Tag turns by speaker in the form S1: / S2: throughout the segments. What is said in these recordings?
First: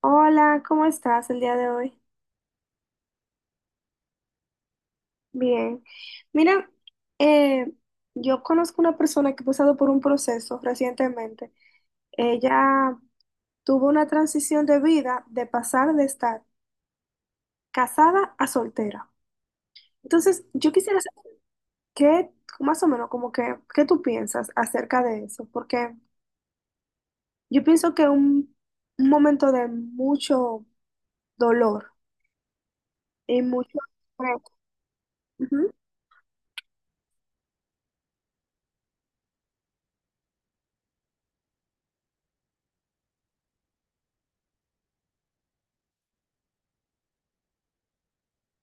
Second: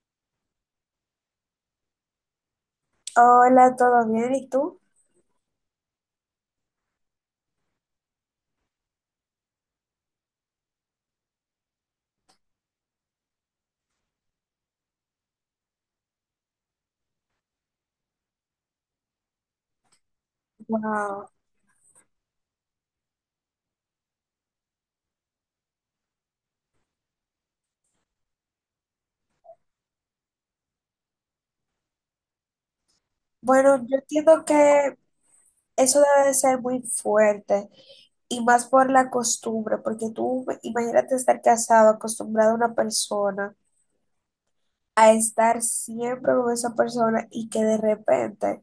S1: Hola, ¿cómo estás el día de hoy?
S2: Hola, ¿todo bien? ¿Y tú?
S1: Bien. Mira, eh, yo conozco una persona que ha pasado por un proceso recientemente. Ella tuvo una transición de vida de pasar de estar casada a soltera. Entonces, yo quisiera
S2: Wow.
S1: saber qué, más o menos, como que, qué tú piensas acerca de eso, porque yo pienso que un momento de mucho dolor y mucho.
S2: Bueno, yo entiendo que
S1: Ujú.
S2: eso debe de ser muy fuerte y más por la costumbre, porque tú imagínate estar casado, acostumbrado a una persona, a estar siempre con esa persona y que de repente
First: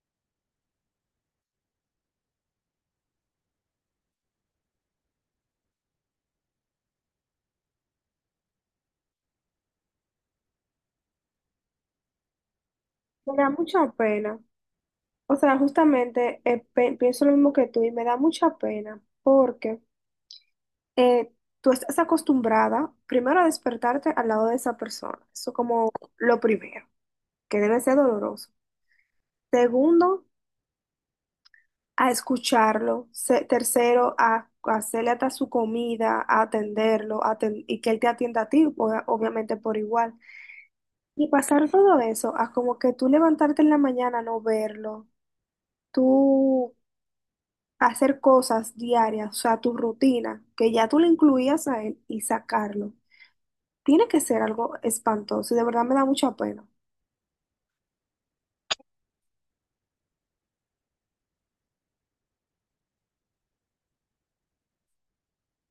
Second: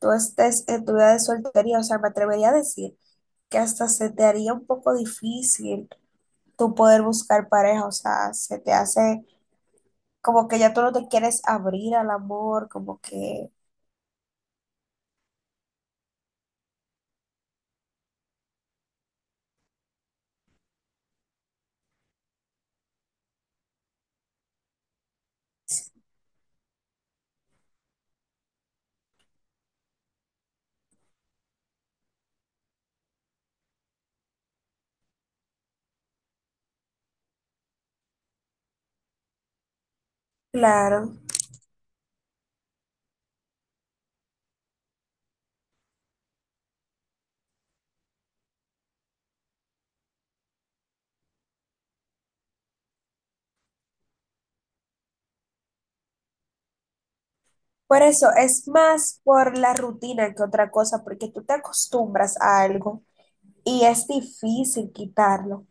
S2: tú estés en tu vida de soltería, o sea, me atrevería a decir que hasta se te haría un poco difícil tú poder buscar pareja, o sea, se te hace como que ya tú no te quieres abrir al amor, como
S1: Me da
S2: que,
S1: mucha pena. O sea, justamente pienso lo mismo que tú y me da mucha pena porque eh, tú estás acostumbrada primero a despertarte al lado de esa persona, eso como lo primero, que debe ser doloroso. Segundo, a escucharlo. Tercero, a hacerle hasta su comida, a atenderlo, y que él te atienda a ti, obviamente por igual.
S2: claro.
S1: Y pasar todo eso a como que tú levantarte en la mañana, no verlo, tú hacer cosas diarias, o sea, tu rutina, que ya tú le incluías a él y sacarlo, tiene que ser algo espantoso y de verdad me da mucha pena.
S2: Por eso es más por la rutina que otra cosa, porque tú te acostumbras a algo y es difícil quitarlo.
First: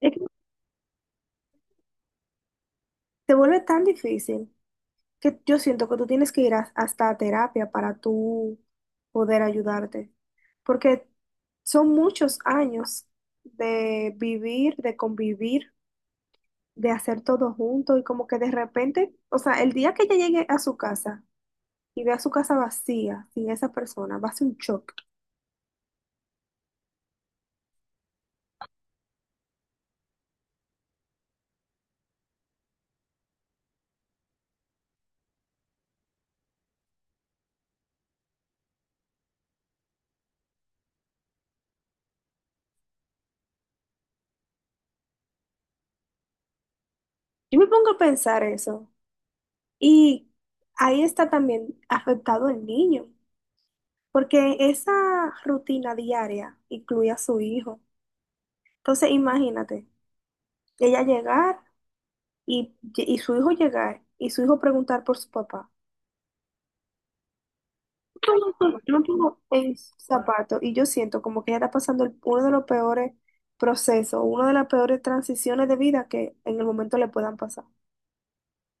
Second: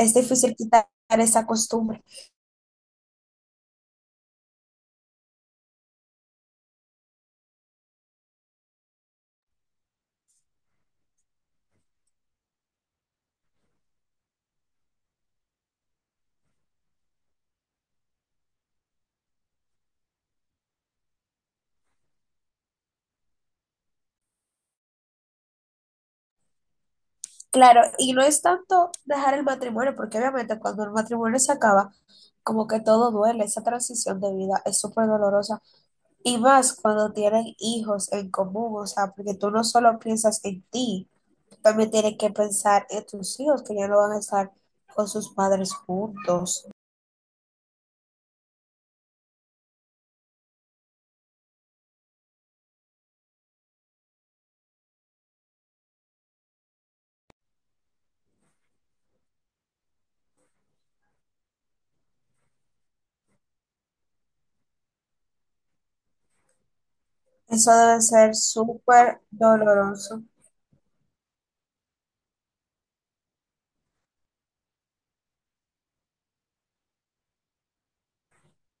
S1: Es que
S2: difícil quitar esa costumbre.
S1: se vuelve tan difícil que yo siento que tú tienes que ir hasta a terapia para tú poder ayudarte, porque son muchos años de vivir, de convivir, de hacer todo junto y como que de repente, o sea, el día que ella llegue a su casa y vea su casa vacía, sin esa persona, va a ser un shock.
S2: Claro, y no es tanto dejar el matrimonio, porque obviamente cuando el matrimonio se acaba, como que todo duele, esa transición de vida es súper dolorosa. Y más cuando tienen hijos en común, o sea, porque tú no solo piensas en ti, también tienes que pensar en tus hijos, que ya no van a estar con sus padres juntos.
S1: Yo me pongo a pensar eso. Y ahí está también afectado el niño, porque esa rutina diaria incluye a su hijo. Entonces, imagínate, ella llegar y su hijo llegar y su hijo preguntar por su papá.
S2: Eso debe ser
S1: Yo me
S2: súper
S1: pongo en su
S2: doloroso.
S1: zapato y yo siento como que ella está pasando uno de los peores procesos, una de las peores transiciones de vida que en el momento le puedan pasar.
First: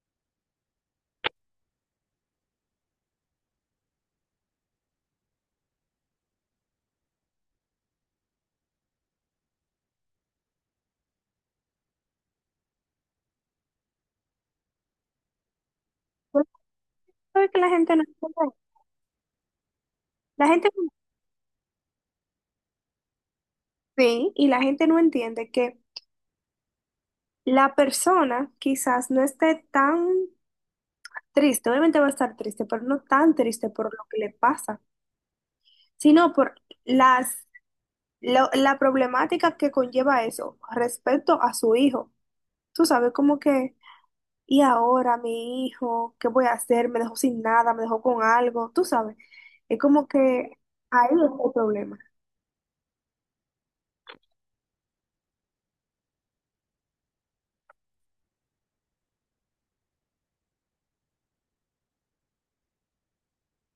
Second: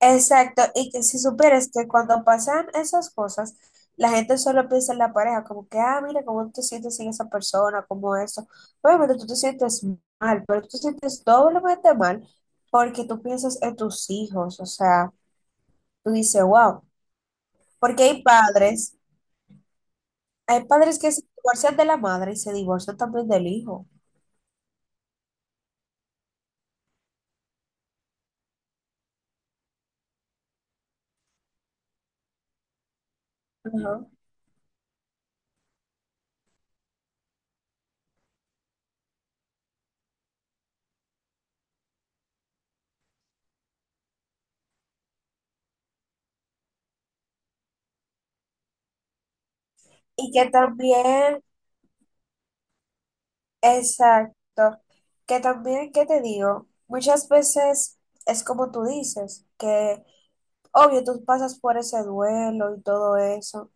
S2: Exacto, y que si supieras que cuando pasan esas cosas, la gente solo piensa en la pareja, como que, ah, mira, cómo tú te sientes sin esa persona, como eso. Obviamente tú te sientes mal, pero tú te sientes doblemente mal porque tú piensas en tus hijos, o sea, tú dices,
S1: Pero tú
S2: wow,
S1: sabes que la gente no
S2: porque
S1: entiende. La
S2: hay
S1: gente no-
S2: padres que se divorcian de la madre y se divorcian también del hijo.
S1: Sí, y la gente no entiende que la persona quizás no esté tan triste, obviamente va a estar triste, pero no tan triste por lo
S2: Ajá.
S1: que le pasa, sino por las, la problemática que conlleva eso respecto a su hijo. Tú sabes, como que, y ahora mi hijo, ¿qué voy a hacer? Me dejó sin nada, me dejó con algo, tú sabes. Es como
S2: Y que
S1: que ahí es
S2: también
S1: el problema.
S2: exacto. Que también, ¿qué te digo? Muchas veces es como tú dices, que obvio tú pasas por ese duelo y todo eso,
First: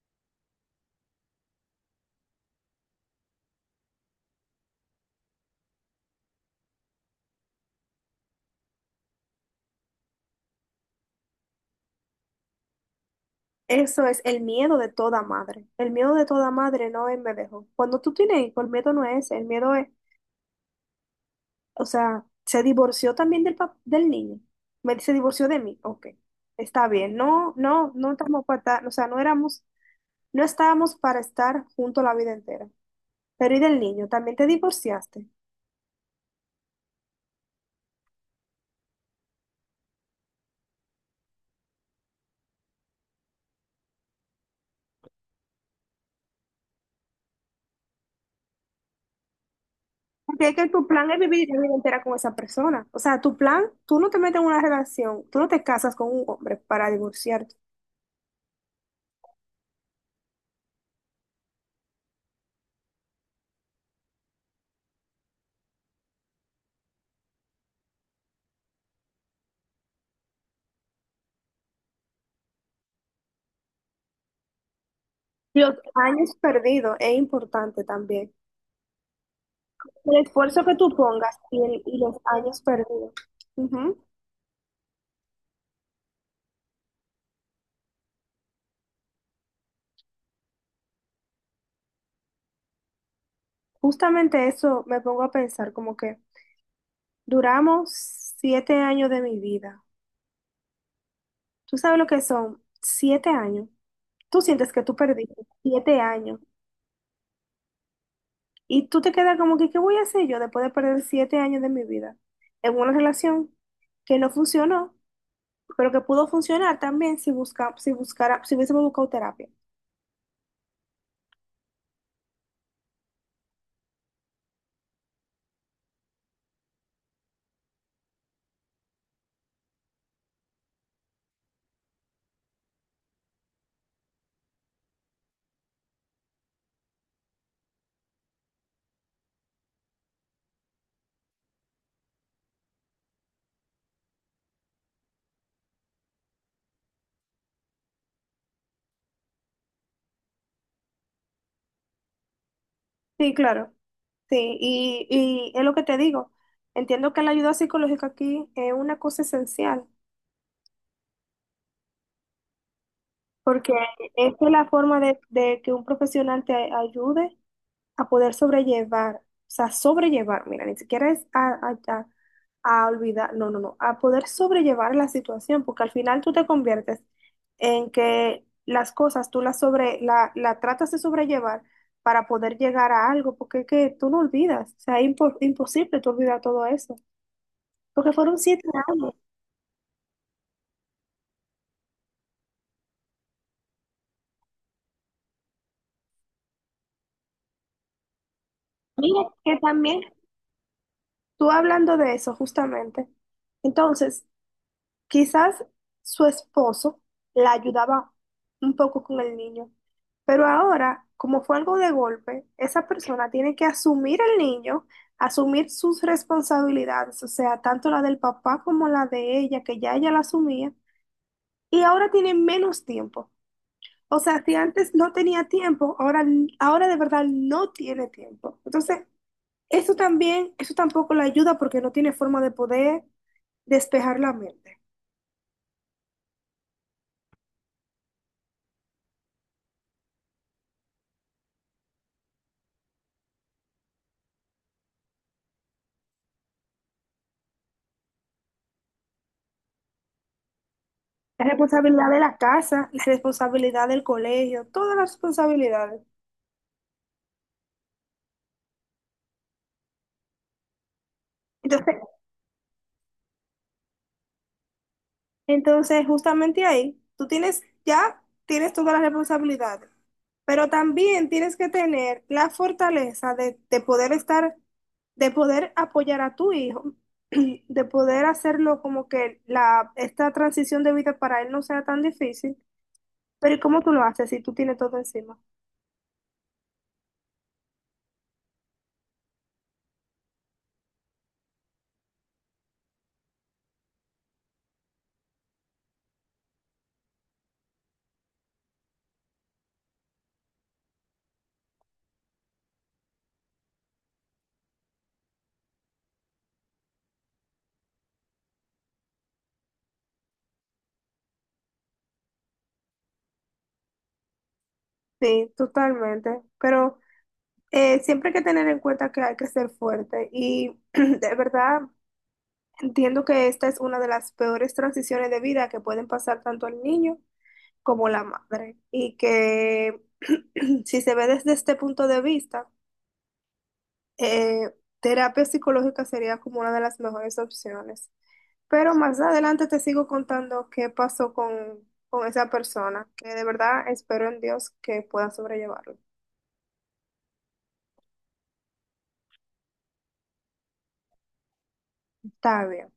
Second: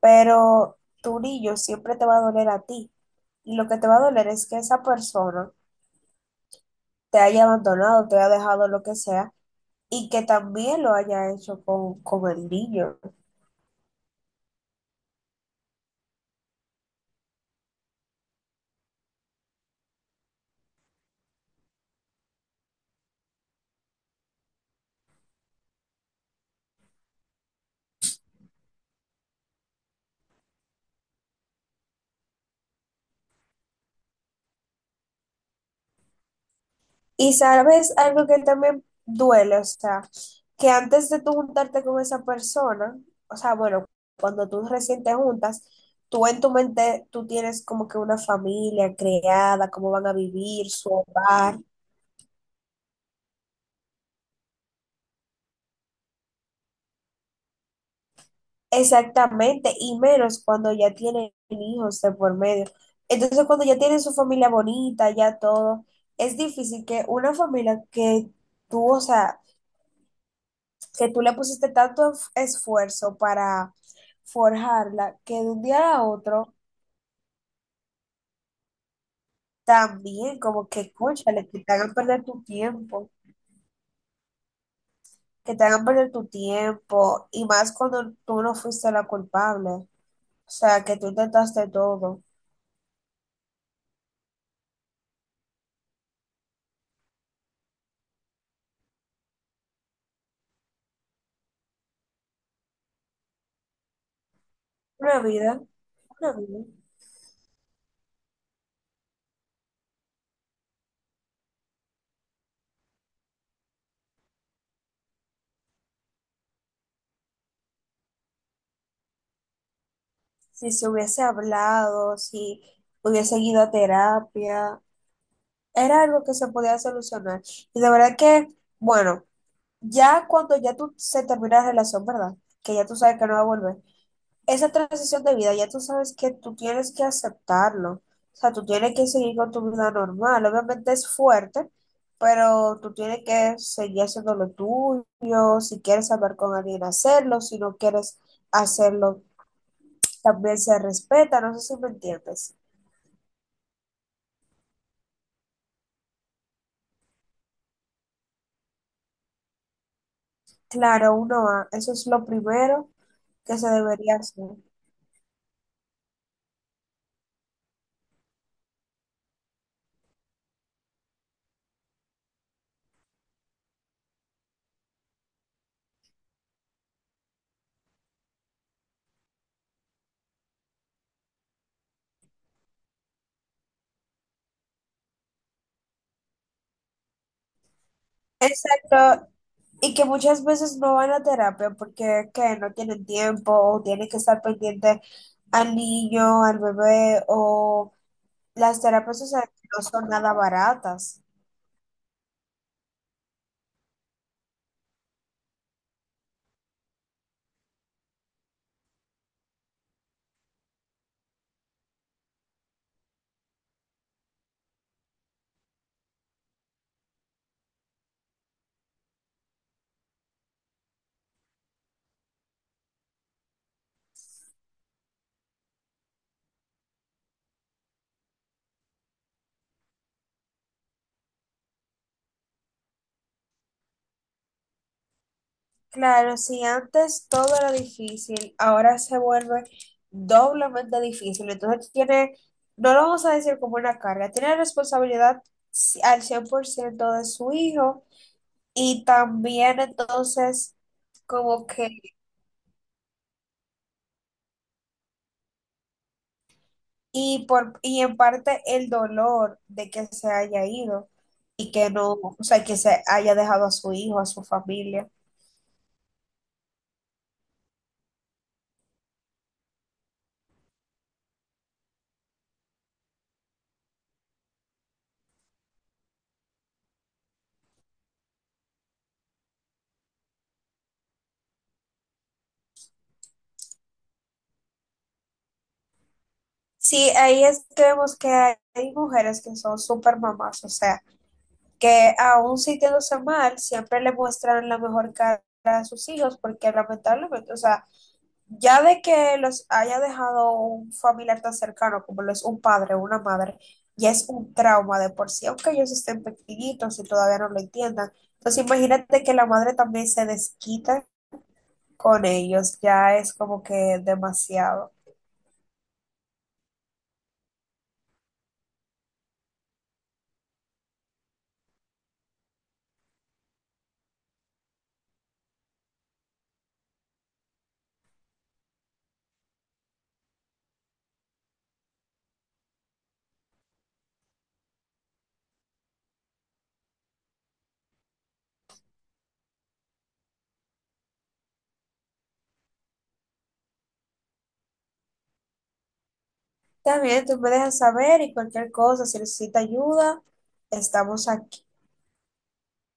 S2: pero tu niño siempre te va a doler a ti. Y lo que te va a doler es que esa persona te haya abandonado, te haya dejado lo que sea, y que también lo haya hecho con el niño.
S1: Eso es el miedo de toda madre. El miedo de toda madre no es me dejó. Cuando tú tienes hijo, el miedo no es, ese, el miedo es, o sea, se divorció también del niño. Me se divorció de mí. Ok, está bien. No, no, no estamos para o sea, no éramos, no estábamos para estar juntos la vida entera. Pero ¿y del niño? También te divorciaste.
S2: Y sabes algo que también duele, o sea, que antes de tú juntarte con esa persona, o sea, bueno, cuando tú recién te juntas, tú en tu mente, tú tienes como que una familia creada, cómo van a
S1: Porque es que
S2: vivir,
S1: tu
S2: su
S1: plan es vivir
S2: hogar,
S1: la vida entera con esa persona. O sea, tu plan, tú no te metes en una relación, tú no te casas con un hombre para divorciarte.
S2: exactamente, y menos cuando ya tienen hijos de por medio. Entonces, cuando ya tienen su familia bonita, ya todo, es difícil que una familia que tú, o sea, que tú le pusiste tanto esfuerzo para forjarla, que de un
S1: Los
S2: día a
S1: años
S2: otro
S1: perdidos es importante también. El
S2: también
S1: esfuerzo
S2: como
S1: que
S2: que
S1: tú pongas
S2: escúchale, que te hagan
S1: y los
S2: perder tu
S1: años
S2: tiempo,
S1: perdidos. Ujú.
S2: que te hagan perder tu tiempo, y más cuando tú no fuiste la culpable, o sea, que tú intentaste todo.
S1: Justamente eso me pongo a pensar, como que duramos 7 años de mi vida. ¿Tú sabes lo que son 7 años? Tú sientes que tú
S2: Una
S1: perdiste
S2: vida,
S1: siete
S2: una
S1: años
S2: vida.
S1: y tú te quedas como que, ¿qué voy a hacer yo después de perder 7 años de mi vida en una relación que no funcionó, pero que pudo funcionar también si buscara, si hubiésemos buscado terapia?
S2: Si se hubiese hablado, si hubiese ido a terapia, era algo que se podía solucionar. Y de verdad que, bueno. Ya cuando ya tú se termina la relación, ¿verdad? Que ya tú sabes que no va a volver. Esa transición de vida, ya tú sabes que tú tienes que aceptarlo. O sea, tú tienes que seguir con tu vida normal. Obviamente es fuerte, pero tú tienes que seguir haciendo lo tuyo. Si quieres hablar con alguien, hacerlo. Si no quieres hacerlo, también se respeta. No sé si me entiendes.
S1: Sí, claro. Sí, y es lo que te digo. Entiendo que la ayuda psicológica aquí es una cosa esencial,
S2: Claro, uno va. Eso es lo primero que se
S1: porque
S2: debería hacer.
S1: esta es la forma de que un profesional te ayude a poder sobrellevar, o sea, sobrellevar, mira, ni siquiera es a olvidar, no, no, no, a poder sobrellevar la situación, porque al final tú te conviertes en que las cosas tú las sobre, la tratas de sobrellevar para poder llegar a algo, porque es que tú no olvidas, o sea, es imposible tú olvidar todo eso, porque fueron 7 años.
S2: Exacto, y que muchas veces no van a terapia porque que no tienen tiempo o tienen que estar pendiente al niño, al bebé o las terapias
S1: Mira,
S2: sociales
S1: que
S2: no
S1: también,
S2: son nada baratas.
S1: tú hablando de eso, justamente, entonces, quizás su esposo la ayudaba un poco con el niño, pero ahora, como fue algo de golpe, esa persona tiene que asumir el niño, asumir sus responsabilidades, o sea, tanto la del papá como la de ella, que ya ella la asumía, y ahora tiene menos tiempo. O sea, si antes no tenía tiempo, ahora, ahora de verdad no tiene tiempo. Entonces, eso también, eso tampoco la ayuda porque no tiene forma de poder despejar la mente.
S2: Claro, si antes todo era difícil, ahora se vuelve doblemente difícil. Entonces tiene, no lo vamos a decir como una carga, tiene responsabilidad al 100% de su hijo y también entonces
S1: La
S2: como que
S1: responsabilidad de la casa, la responsabilidad del colegio, todas las responsabilidades.
S2: y, por, y en parte el dolor de que se haya ido y que
S1: Entonces,
S2: no, o sea, que se haya dejado a su hijo, a su familia.
S1: entonces, justamente ahí, tú tienes, ya tienes todas las responsabilidades, pero también tienes que tener la fortaleza de poder estar, de poder apoyar a tu hijo, de poder hacerlo como que la, esta transición de vida para él no sea tan difícil. Pero ¿y cómo tú lo haces si tú tienes todo encima?
S2: Sí, ahí es que vemos que hay mujeres que son súper mamás, o sea, que aún sintiéndose mal, siempre le muestran la mejor cara a sus hijos, porque lamentablemente, o sea, ya de que los haya dejado un familiar tan cercano como lo es un padre o una madre, ya es un trauma de por sí, aunque ellos estén pequeñitos y todavía no lo entiendan. Entonces imagínate que la madre también se desquita con ellos, ya es como que demasiado.
S1: Sí, totalmente. Pero siempre hay que tener en cuenta que hay que ser fuerte y de verdad entiendo que esta es una de las peores transiciones de vida que pueden pasar tanto al niño como la madre y que si se ve desde este punto de vista, eh, terapia psicológica sería como una de las mejores opciones. Pero más adelante te sigo contando qué pasó con esa persona, que de verdad espero en Dios que pueda sobrellevarlo.
S2: También tú me dejas saber y cualquier cosa, si necesita ayuda, estamos aquí.
S1: Está bien.